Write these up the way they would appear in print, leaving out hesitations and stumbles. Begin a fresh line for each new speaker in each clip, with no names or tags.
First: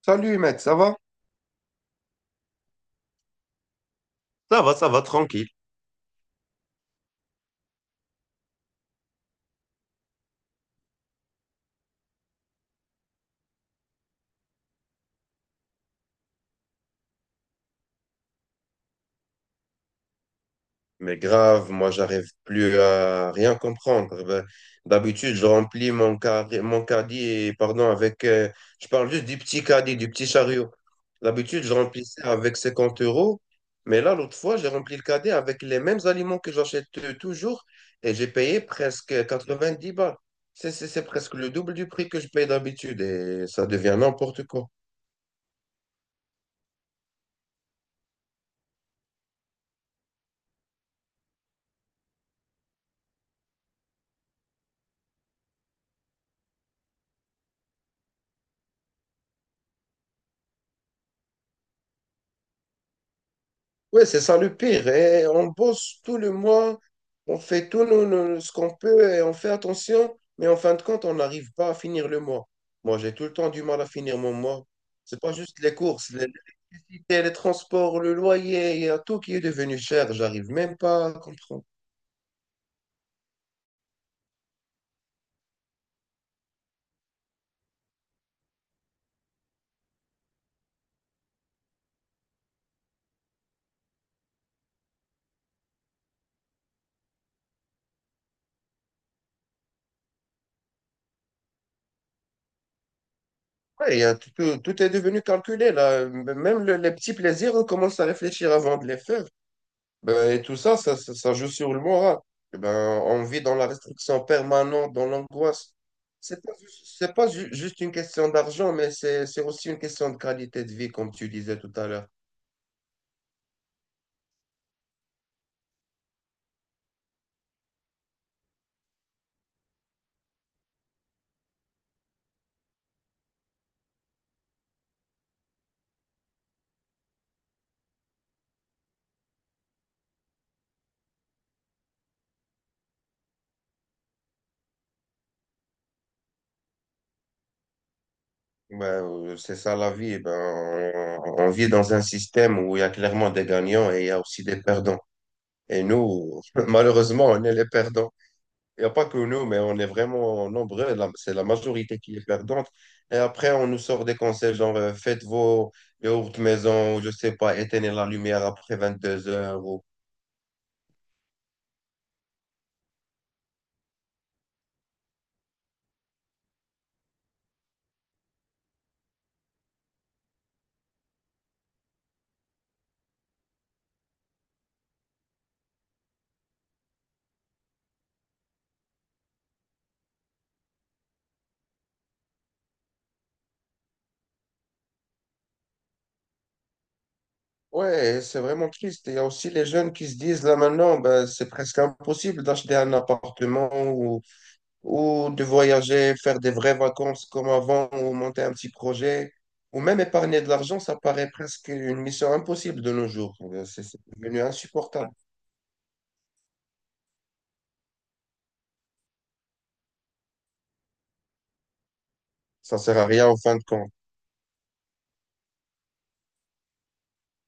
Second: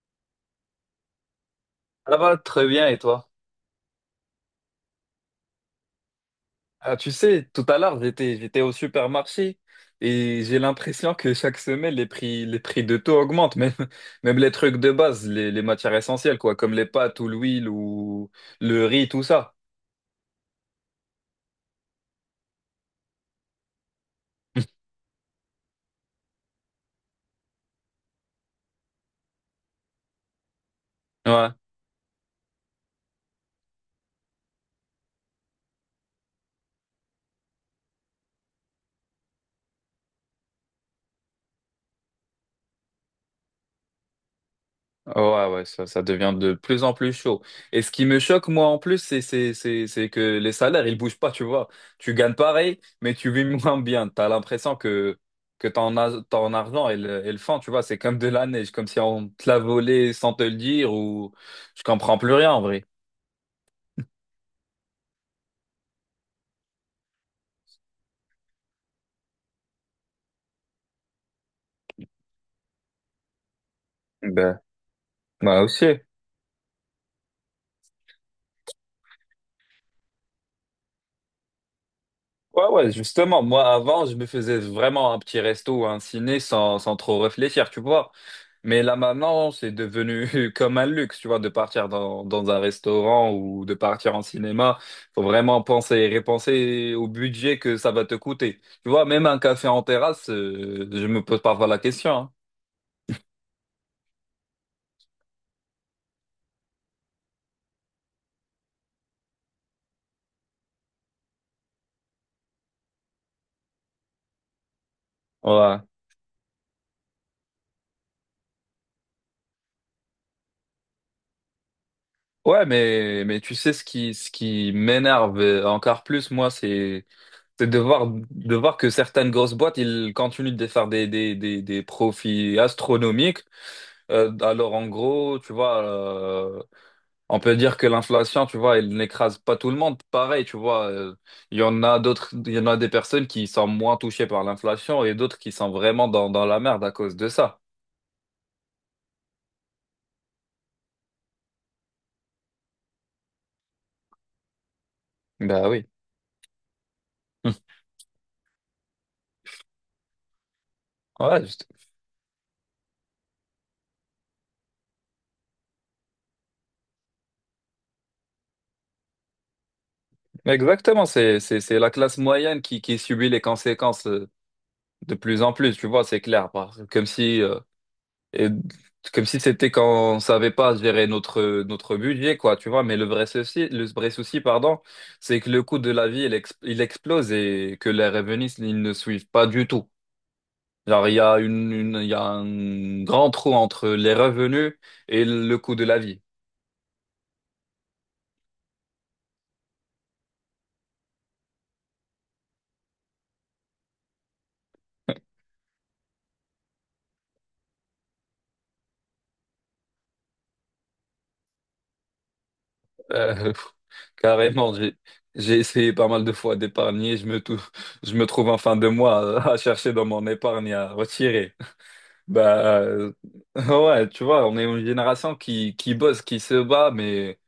Salut mec, ça va?
Ça va très bien, et toi?
Ça va, ça va, tranquille.
Ah, tu sais, tout à l'heure, j'étais au supermarché et j'ai l'impression que chaque semaine, les prix de tout augmentent, même les trucs de base, les matières essentielles, quoi, comme les pâtes ou l'huile ou le riz, tout ça.
Mais grave, moi j'arrive plus à rien comprendre. D'habitude, je remplis mon caddie, et, pardon, avec. Je parle juste du petit caddie, du petit chariot.
Ouais.
D'habitude, je remplissais avec 50 euros, mais là, l'autre fois, j'ai rempli le caddie avec les mêmes aliments que j'achète toujours et j'ai payé presque 90 balles. C'est presque le double du prix que je paye d'habitude et ça devient n'importe quoi.
Ouais, ouais, ça devient de plus en plus chaud. Et ce qui me choque, moi, en plus, c'est que les salaires, ils bougent pas, tu vois. Tu gagnes pareil, mais tu vis moins bien. T'as l'impression que ton, ton argent et le fond, tu vois, c'est comme de la neige, comme si on te l'a volé sans te le dire ou je comprends plus rien, en vrai.
Oui, c'est ça le pire. Et on bosse tout le mois, on fait ce qu'on peut et on fait attention, mais en fin de compte, on n'arrive pas à finir le mois. Moi, j'ai tout le temps du mal à finir mon
Ben,
mois. C'est pas juste
moi
les
aussi.
courses, l'électricité, les transports, le loyer, il y a tout qui est devenu cher. J'arrive même pas à comprendre.
Ouais, ouais, justement, moi avant, je me faisais vraiment un petit resto ou un ciné sans trop réfléchir, tu vois. Mais là maintenant, c'est devenu comme un luxe, tu vois, de partir dans un restaurant ou de partir en cinéma. Faut vraiment penser et repenser au budget que ça va te coûter. Tu vois, même un café en terrasse, je me pose parfois la question, hein.
Ouais, il y a tout, tout est devenu calculé là. Même les petits plaisirs, on commence à réfléchir avant de les faire. Ben, et tout ça, ça joue sur le moral. Et ben, on vit dans la restriction permanente, dans l'angoisse.
Ouais.
C'est pas juste une question d'argent, mais c'est aussi une question de qualité de vie, comme tu disais tout à l'heure.
Ouais, mais tu sais, ce qui m'énerve encore plus, moi, c'est de voir que certaines grosses boîtes, ils continuent de faire des profits astronomiques. Alors, en gros, tu vois, on peut dire que l'inflation, tu vois, elle n'écrase pas tout le monde. Pareil, tu vois, il y en a d'autres, il y en a des personnes qui sont moins touchées par l'inflation et d'autres qui sont vraiment dans la merde à cause de ça.
Ben, c'est ça la vie. Eh ben, on vit dans un système où il y a clairement des gagnants et il y a aussi des perdants.
Bah
Et
oui.
nous, malheureusement, on
Hum.
est les perdants. Il n'y a pas que nous, mais on est vraiment nombreux. C'est
Ouais,
la
juste-
majorité qui est perdante. Et après, on nous sort des conseils genre faites vos yaourts maison, ou je sais pas, éteignez la lumière après 22 heures, ou-
Exactement, c'est la classe moyenne qui subit les conséquences de plus en plus, tu vois, c'est clair. Comme si, Et comme si c'était quand on savait pas gérer notre notre budget quoi, tu vois. Mais le vrai souci, le vrai souci, pardon, c'est que le coût de la vie il, il explose et que les revenus ils ne suivent pas du tout, genre il y a il y a un grand trou entre les revenus et le coût de la vie.
Ouais, c'est vraiment triste. Et il y a aussi les jeunes qui se disent là maintenant, ben, c'est presque impossible d'acheter un appartement ou de voyager, faire des vraies vacances comme avant, ou monter un petit projet. Ou même épargner de l'argent, ça paraît presque une mission impossible de nos jours.
Euh, pff,
C'est devenu
carrément. j'ai
insupportable.
j'ai essayé pas mal de fois d'épargner. Je me trouve en fin de mois à chercher dans mon épargne à retirer.
Ça
Bah,
sert à
euh,
rien en fin de compte.
ouais, tu vois, on est une génération qui bosse, qui se bat, mais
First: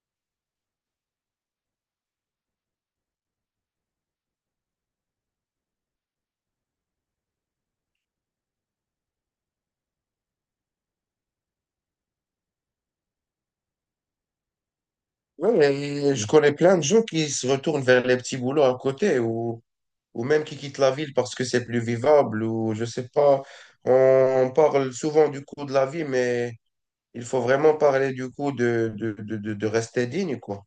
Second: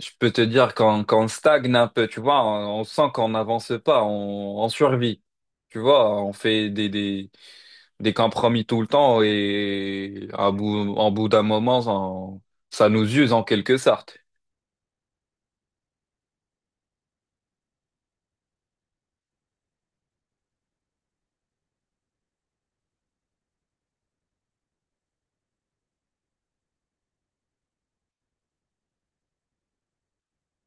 je peux te dire qu'on stagne un peu, tu vois, on sent qu'on n'avance pas, on survit. Tu vois, on fait des compromis tout le temps et en bout d'un moment, on- ça nous use en quelque sorte.
Oui, mais je connais plein de gens qui se retournent vers les petits boulots à côté ou même qui quittent la ville parce que c'est plus vivable ou je sais pas. On parle souvent du coût de la vie, mais il faut vraiment parler du coût de rester digne, quoi.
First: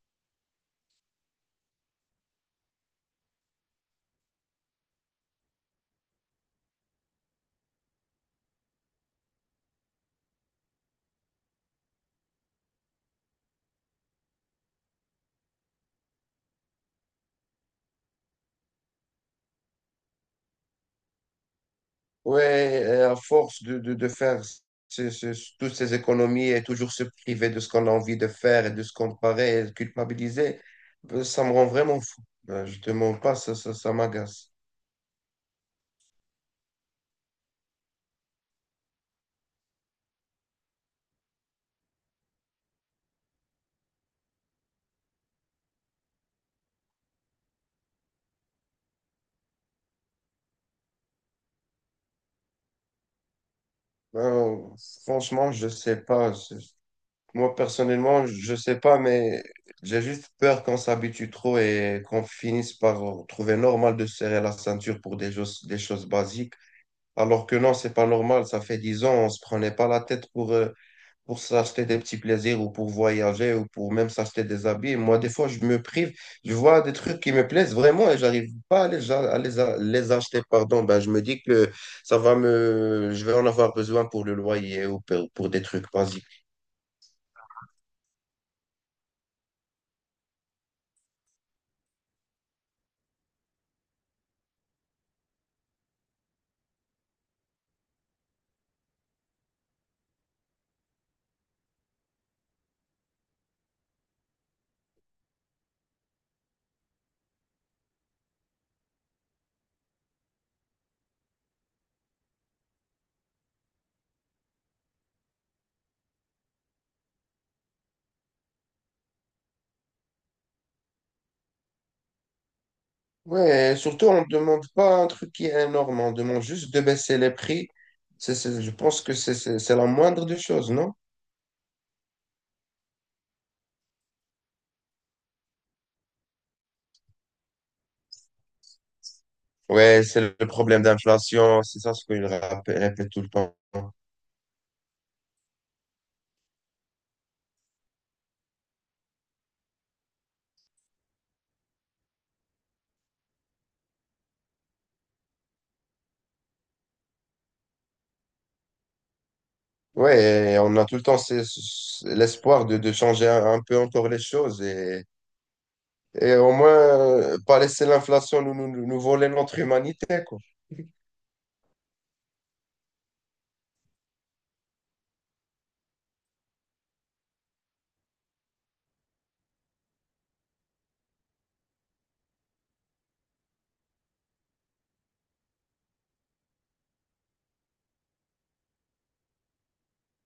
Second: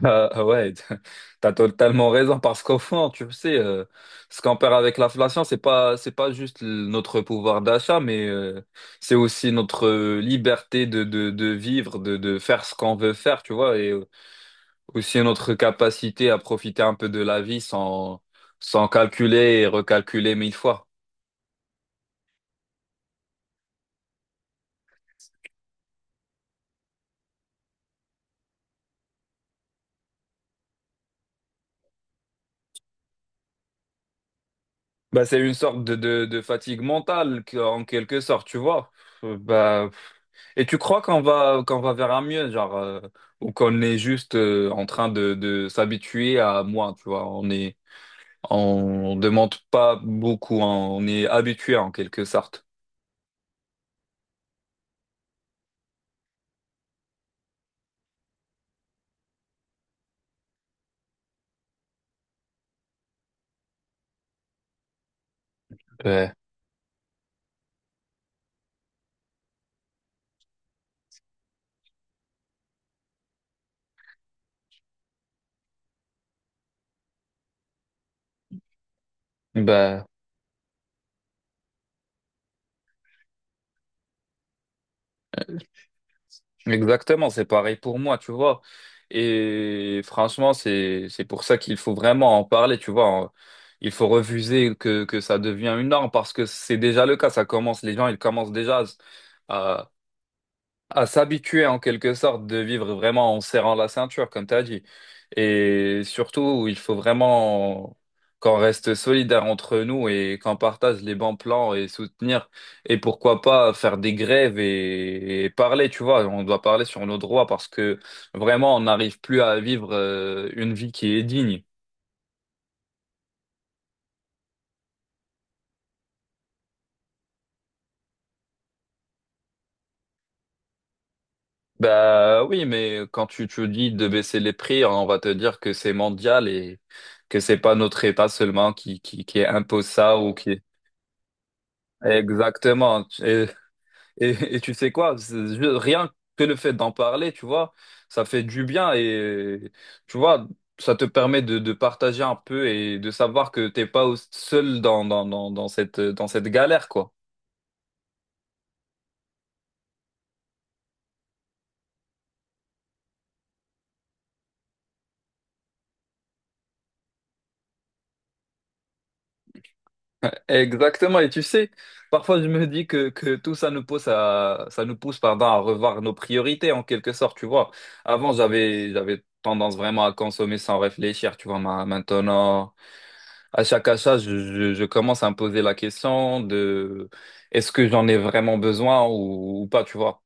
Ouais, t'as totalement raison parce qu'au fond, tu sais, ce qu'on perd avec l'inflation, c'est pas juste notre pouvoir d'achat, mais c'est aussi notre liberté de vivre, de faire ce qu'on veut faire, tu vois, et aussi notre capacité à profiter un peu de la vie sans, sans calculer et recalculer mille fois.
Ouais, et à force de faire toutes ces économies et toujours se priver de ce qu'on a envie de faire et de se comparer et de culpabiliser, ben, ça me rend vraiment fou. Ben, je te mens pas, ça m'agace.
Bah, c'est une sorte de fatigue mentale en quelque sorte, tu vois. Euh, Bah, Et tu crois qu'on va vers un mieux, genre, ou qu'on est juste en train de s'habituer à moins, tu vois, on est on demande pas beaucoup, hein, on est habitué en quelque sorte.
Euh, franchement, je sais pas. C'est- moi, personnellement, je sais pas, mais j'ai juste peur qu'on s'habitue trop et qu'on finisse par trouver normal de serrer la ceinture pour des choses
Ouais.
basiques. Alors que non, c'est pas normal. Ça fait 10 ans, on se prenait pas la tête pour s'acheter des petits plaisirs ou pour voyager ou pour même s'acheter des habits. Moi, des fois, je me prive. Je vois des trucs qui me plaisent vraiment et j'arrive pas à
Bah,
les acheter, pardon. Ben, je me dis que ça va me, je vais en avoir besoin pour le loyer ou pour des trucs basiques.
exactement, c'est pareil pour moi, tu vois. Et franchement, c'est pour ça qu'il faut vraiment en parler, tu vois. Il faut refuser que ça devient une norme parce que c'est déjà le cas, ça commence, les gens ils commencent déjà à à s'habituer en quelque sorte de vivre vraiment en serrant la ceinture, comme tu as dit. Et surtout, il faut vraiment qu'on reste solidaire entre nous et qu'on partage les bons plans et soutenir. Et pourquoi pas faire des grèves et parler, tu vois. On doit parler sur nos droits parce que vraiment, on n'arrive plus à vivre une vie qui est digne.
Ouais, et surtout, on ne demande pas un truc qui est énorme. On demande juste de baisser les prix. C'est- je pense que c'est la moindre des choses, non?
Bah oui, mais quand tu te dis de baisser les prix, on va te dire que c'est mondial et que c'est pas notre État seulement qui impose
Ouais,
ça ou
c'est le
qui.
problème d'inflation. C'est ça ce qu'il rappelle
Exactement.
tout le temps.
Et tu sais quoi? Rien que le fait d'en parler, tu vois, ça fait du bien et tu vois, ça te permet de partager un peu et de savoir que t'es pas seul dans cette galère, quoi.
Ouais, et on a tout le temps l'espoir de changer un peu encore les choses et au moins pas laisser l'inflation nous voler notre humanité, quoi.
Exactement. Et tu sais, parfois je me dis que tout ça nous pousse à, ça nous pousse, pardon, à revoir nos priorités en quelque sorte, tu vois. Avant, j'avais tendance vraiment à consommer sans réfléchir, tu vois, maintenant. À chaque achat, je commence à me poser la question de est-ce que j'en ai vraiment besoin ou pas, tu vois.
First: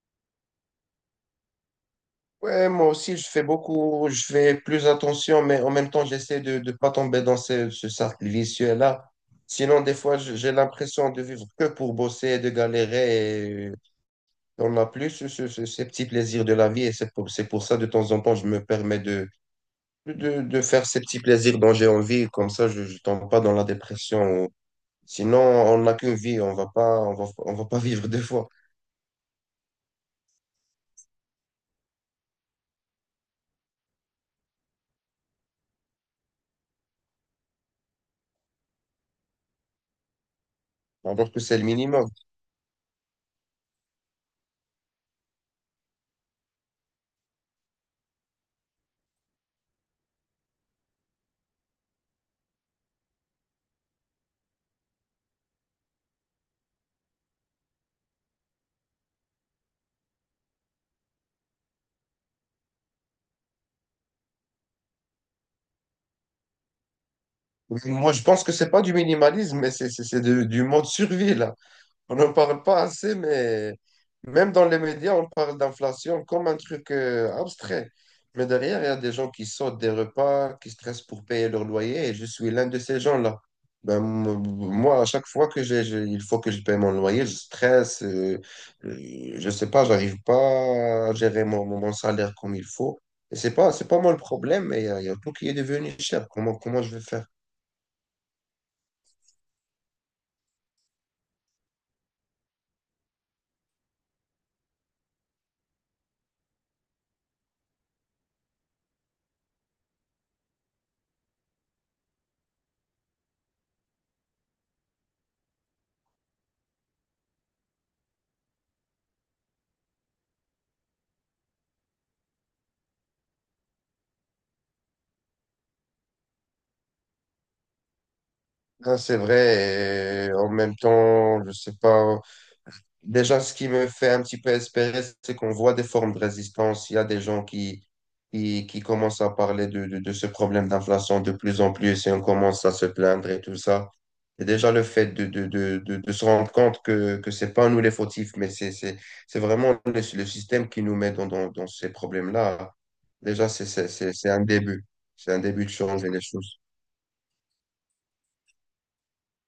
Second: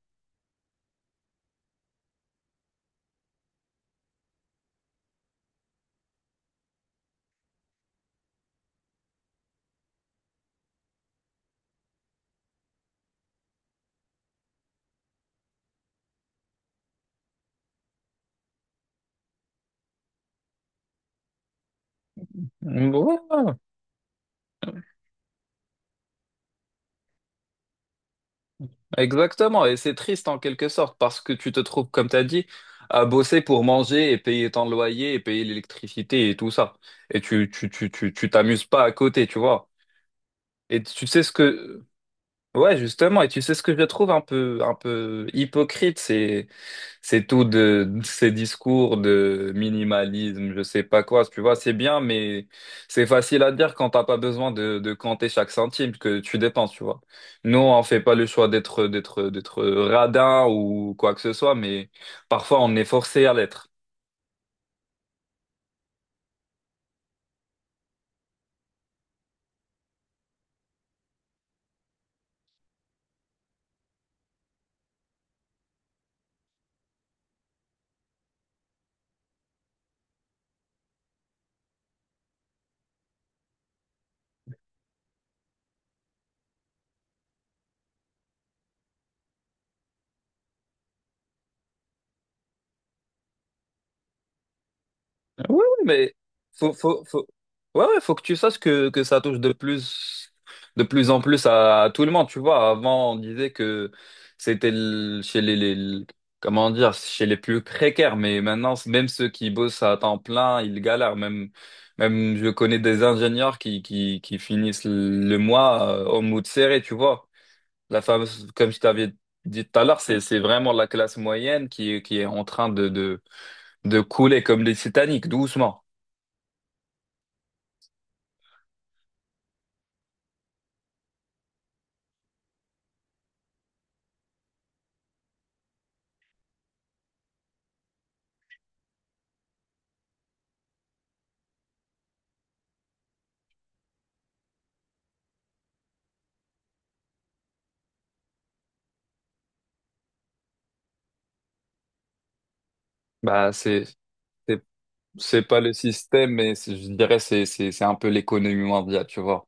Ouais, moi aussi, je fais plus attention, mais en même temps, j'essaie de ne pas tomber dans ce cercle vicieux-là. Sinon, des fois, je- j'ai l'impression de vivre que pour bosser et de galérer et on n'a plus ces petits plaisirs de la vie et c'est pour ça, de temps en temps, je me permets de faire ces petits plaisirs dont j'ai envie, comme ça je ne tombe pas
Ouais,
dans la dépression. Sinon, on n'a qu'une vie, on va pas vivre deux fois,
exactement. Et c'est triste en quelque sorte parce que tu te trouves, comme tu as dit, à bosser pour manger et payer ton loyer et payer l'électricité et tout ça. Et tu t'amuses pas à côté, tu vois. Et tu sais
alors
ce
que c'est le
que,
minimum.
ouais, justement. Et tu sais ce que je trouve un peu hypocrite, c'est tout de ces discours de minimalisme, je sais pas quoi, tu vois, c'est bien, mais c'est facile à dire quand t'as pas besoin de compter chaque centime que tu dépenses, tu vois. Nous, on fait pas le choix d'être radin ou quoi que ce soit, mais parfois on est forcé à l'être.
Moi, je pense que c'est pas du minimalisme, mais du mode survie, là. On n'en parle pas assez, mais même dans les médias, on parle d'inflation comme un truc abstrait. Mais derrière, il y a des gens qui sautent des repas, qui stressent pour payer leur loyer, et je suis l'un de ces gens-là. Ben, m- moi, à chaque fois que il faut que je paye mon loyer, je stresse, je sais pas, j'arrive pas à gérer mon salaire comme il faut. Et c'est pas moi le problème, mais il y a tout
Oui,
qui est
oui,
devenu
mais
cher. Comment, comment je vais faire?
faut... Ouais, ouais, faut que tu saches que ça touche de plus en plus à tout le monde, tu vois. Avant, on disait que c'était chez comment dire, chez les plus précaires, mais maintenant, même ceux qui bossent à temps plein, ils galèrent. Même je connais des ingénieurs qui finissent le mois au mood serré, tu vois. La fameuse, comme je t'avais dit tout à l'heure, c'est vraiment la classe moyenne qui est en train de couler comme les Titanic, doucement.
Ah, c'est vrai, et en même temps, je sais pas. Déjà, ce qui me fait un petit peu espérer, c'est qu'on voit des formes de résistance. Il y a des gens qui commencent à parler de ce problème d'inflation de plus en plus et on commence à se plaindre et tout ça. Et déjà, le fait de se rendre compte que c'est pas nous les fautifs, mais c'est vraiment le système qui nous met dans ces problèmes-là. Déjà,
Bah, c'est,
c'est un
c'est
début. C'est un
c'est pas
début
le
de changer les
système, mais
choses.
je dirais c'est un peu l'économie mondiale, tu vois.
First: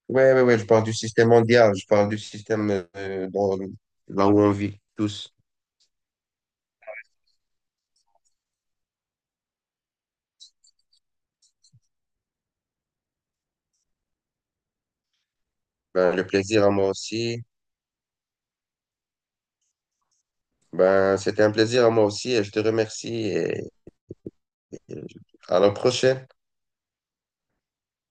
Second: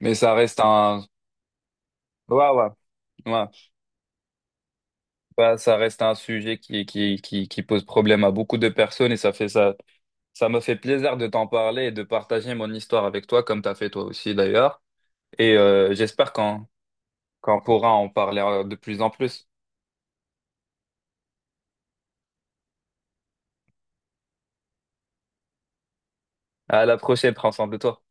Mais ça
Ouais, ouais, ouais,
reste
je parle du
un,
système mondial, je parle du
ouais, ouais,
système
ouais.
dans- là où on vit tous.
Bah, ça reste un sujet qui pose problème à beaucoup de personnes et ça fait ça, ça me fait plaisir de t'en parler et de partager mon histoire avec toi, comme t'as fait toi aussi d'ailleurs. Et
Ben, le
j'espère
plaisir à moi aussi.
qu'on pourra en parler de plus en plus.
Ben, c'était un plaisir à moi aussi et je te remercie et à la prochaine.
À la prochaine, prends soin de toi.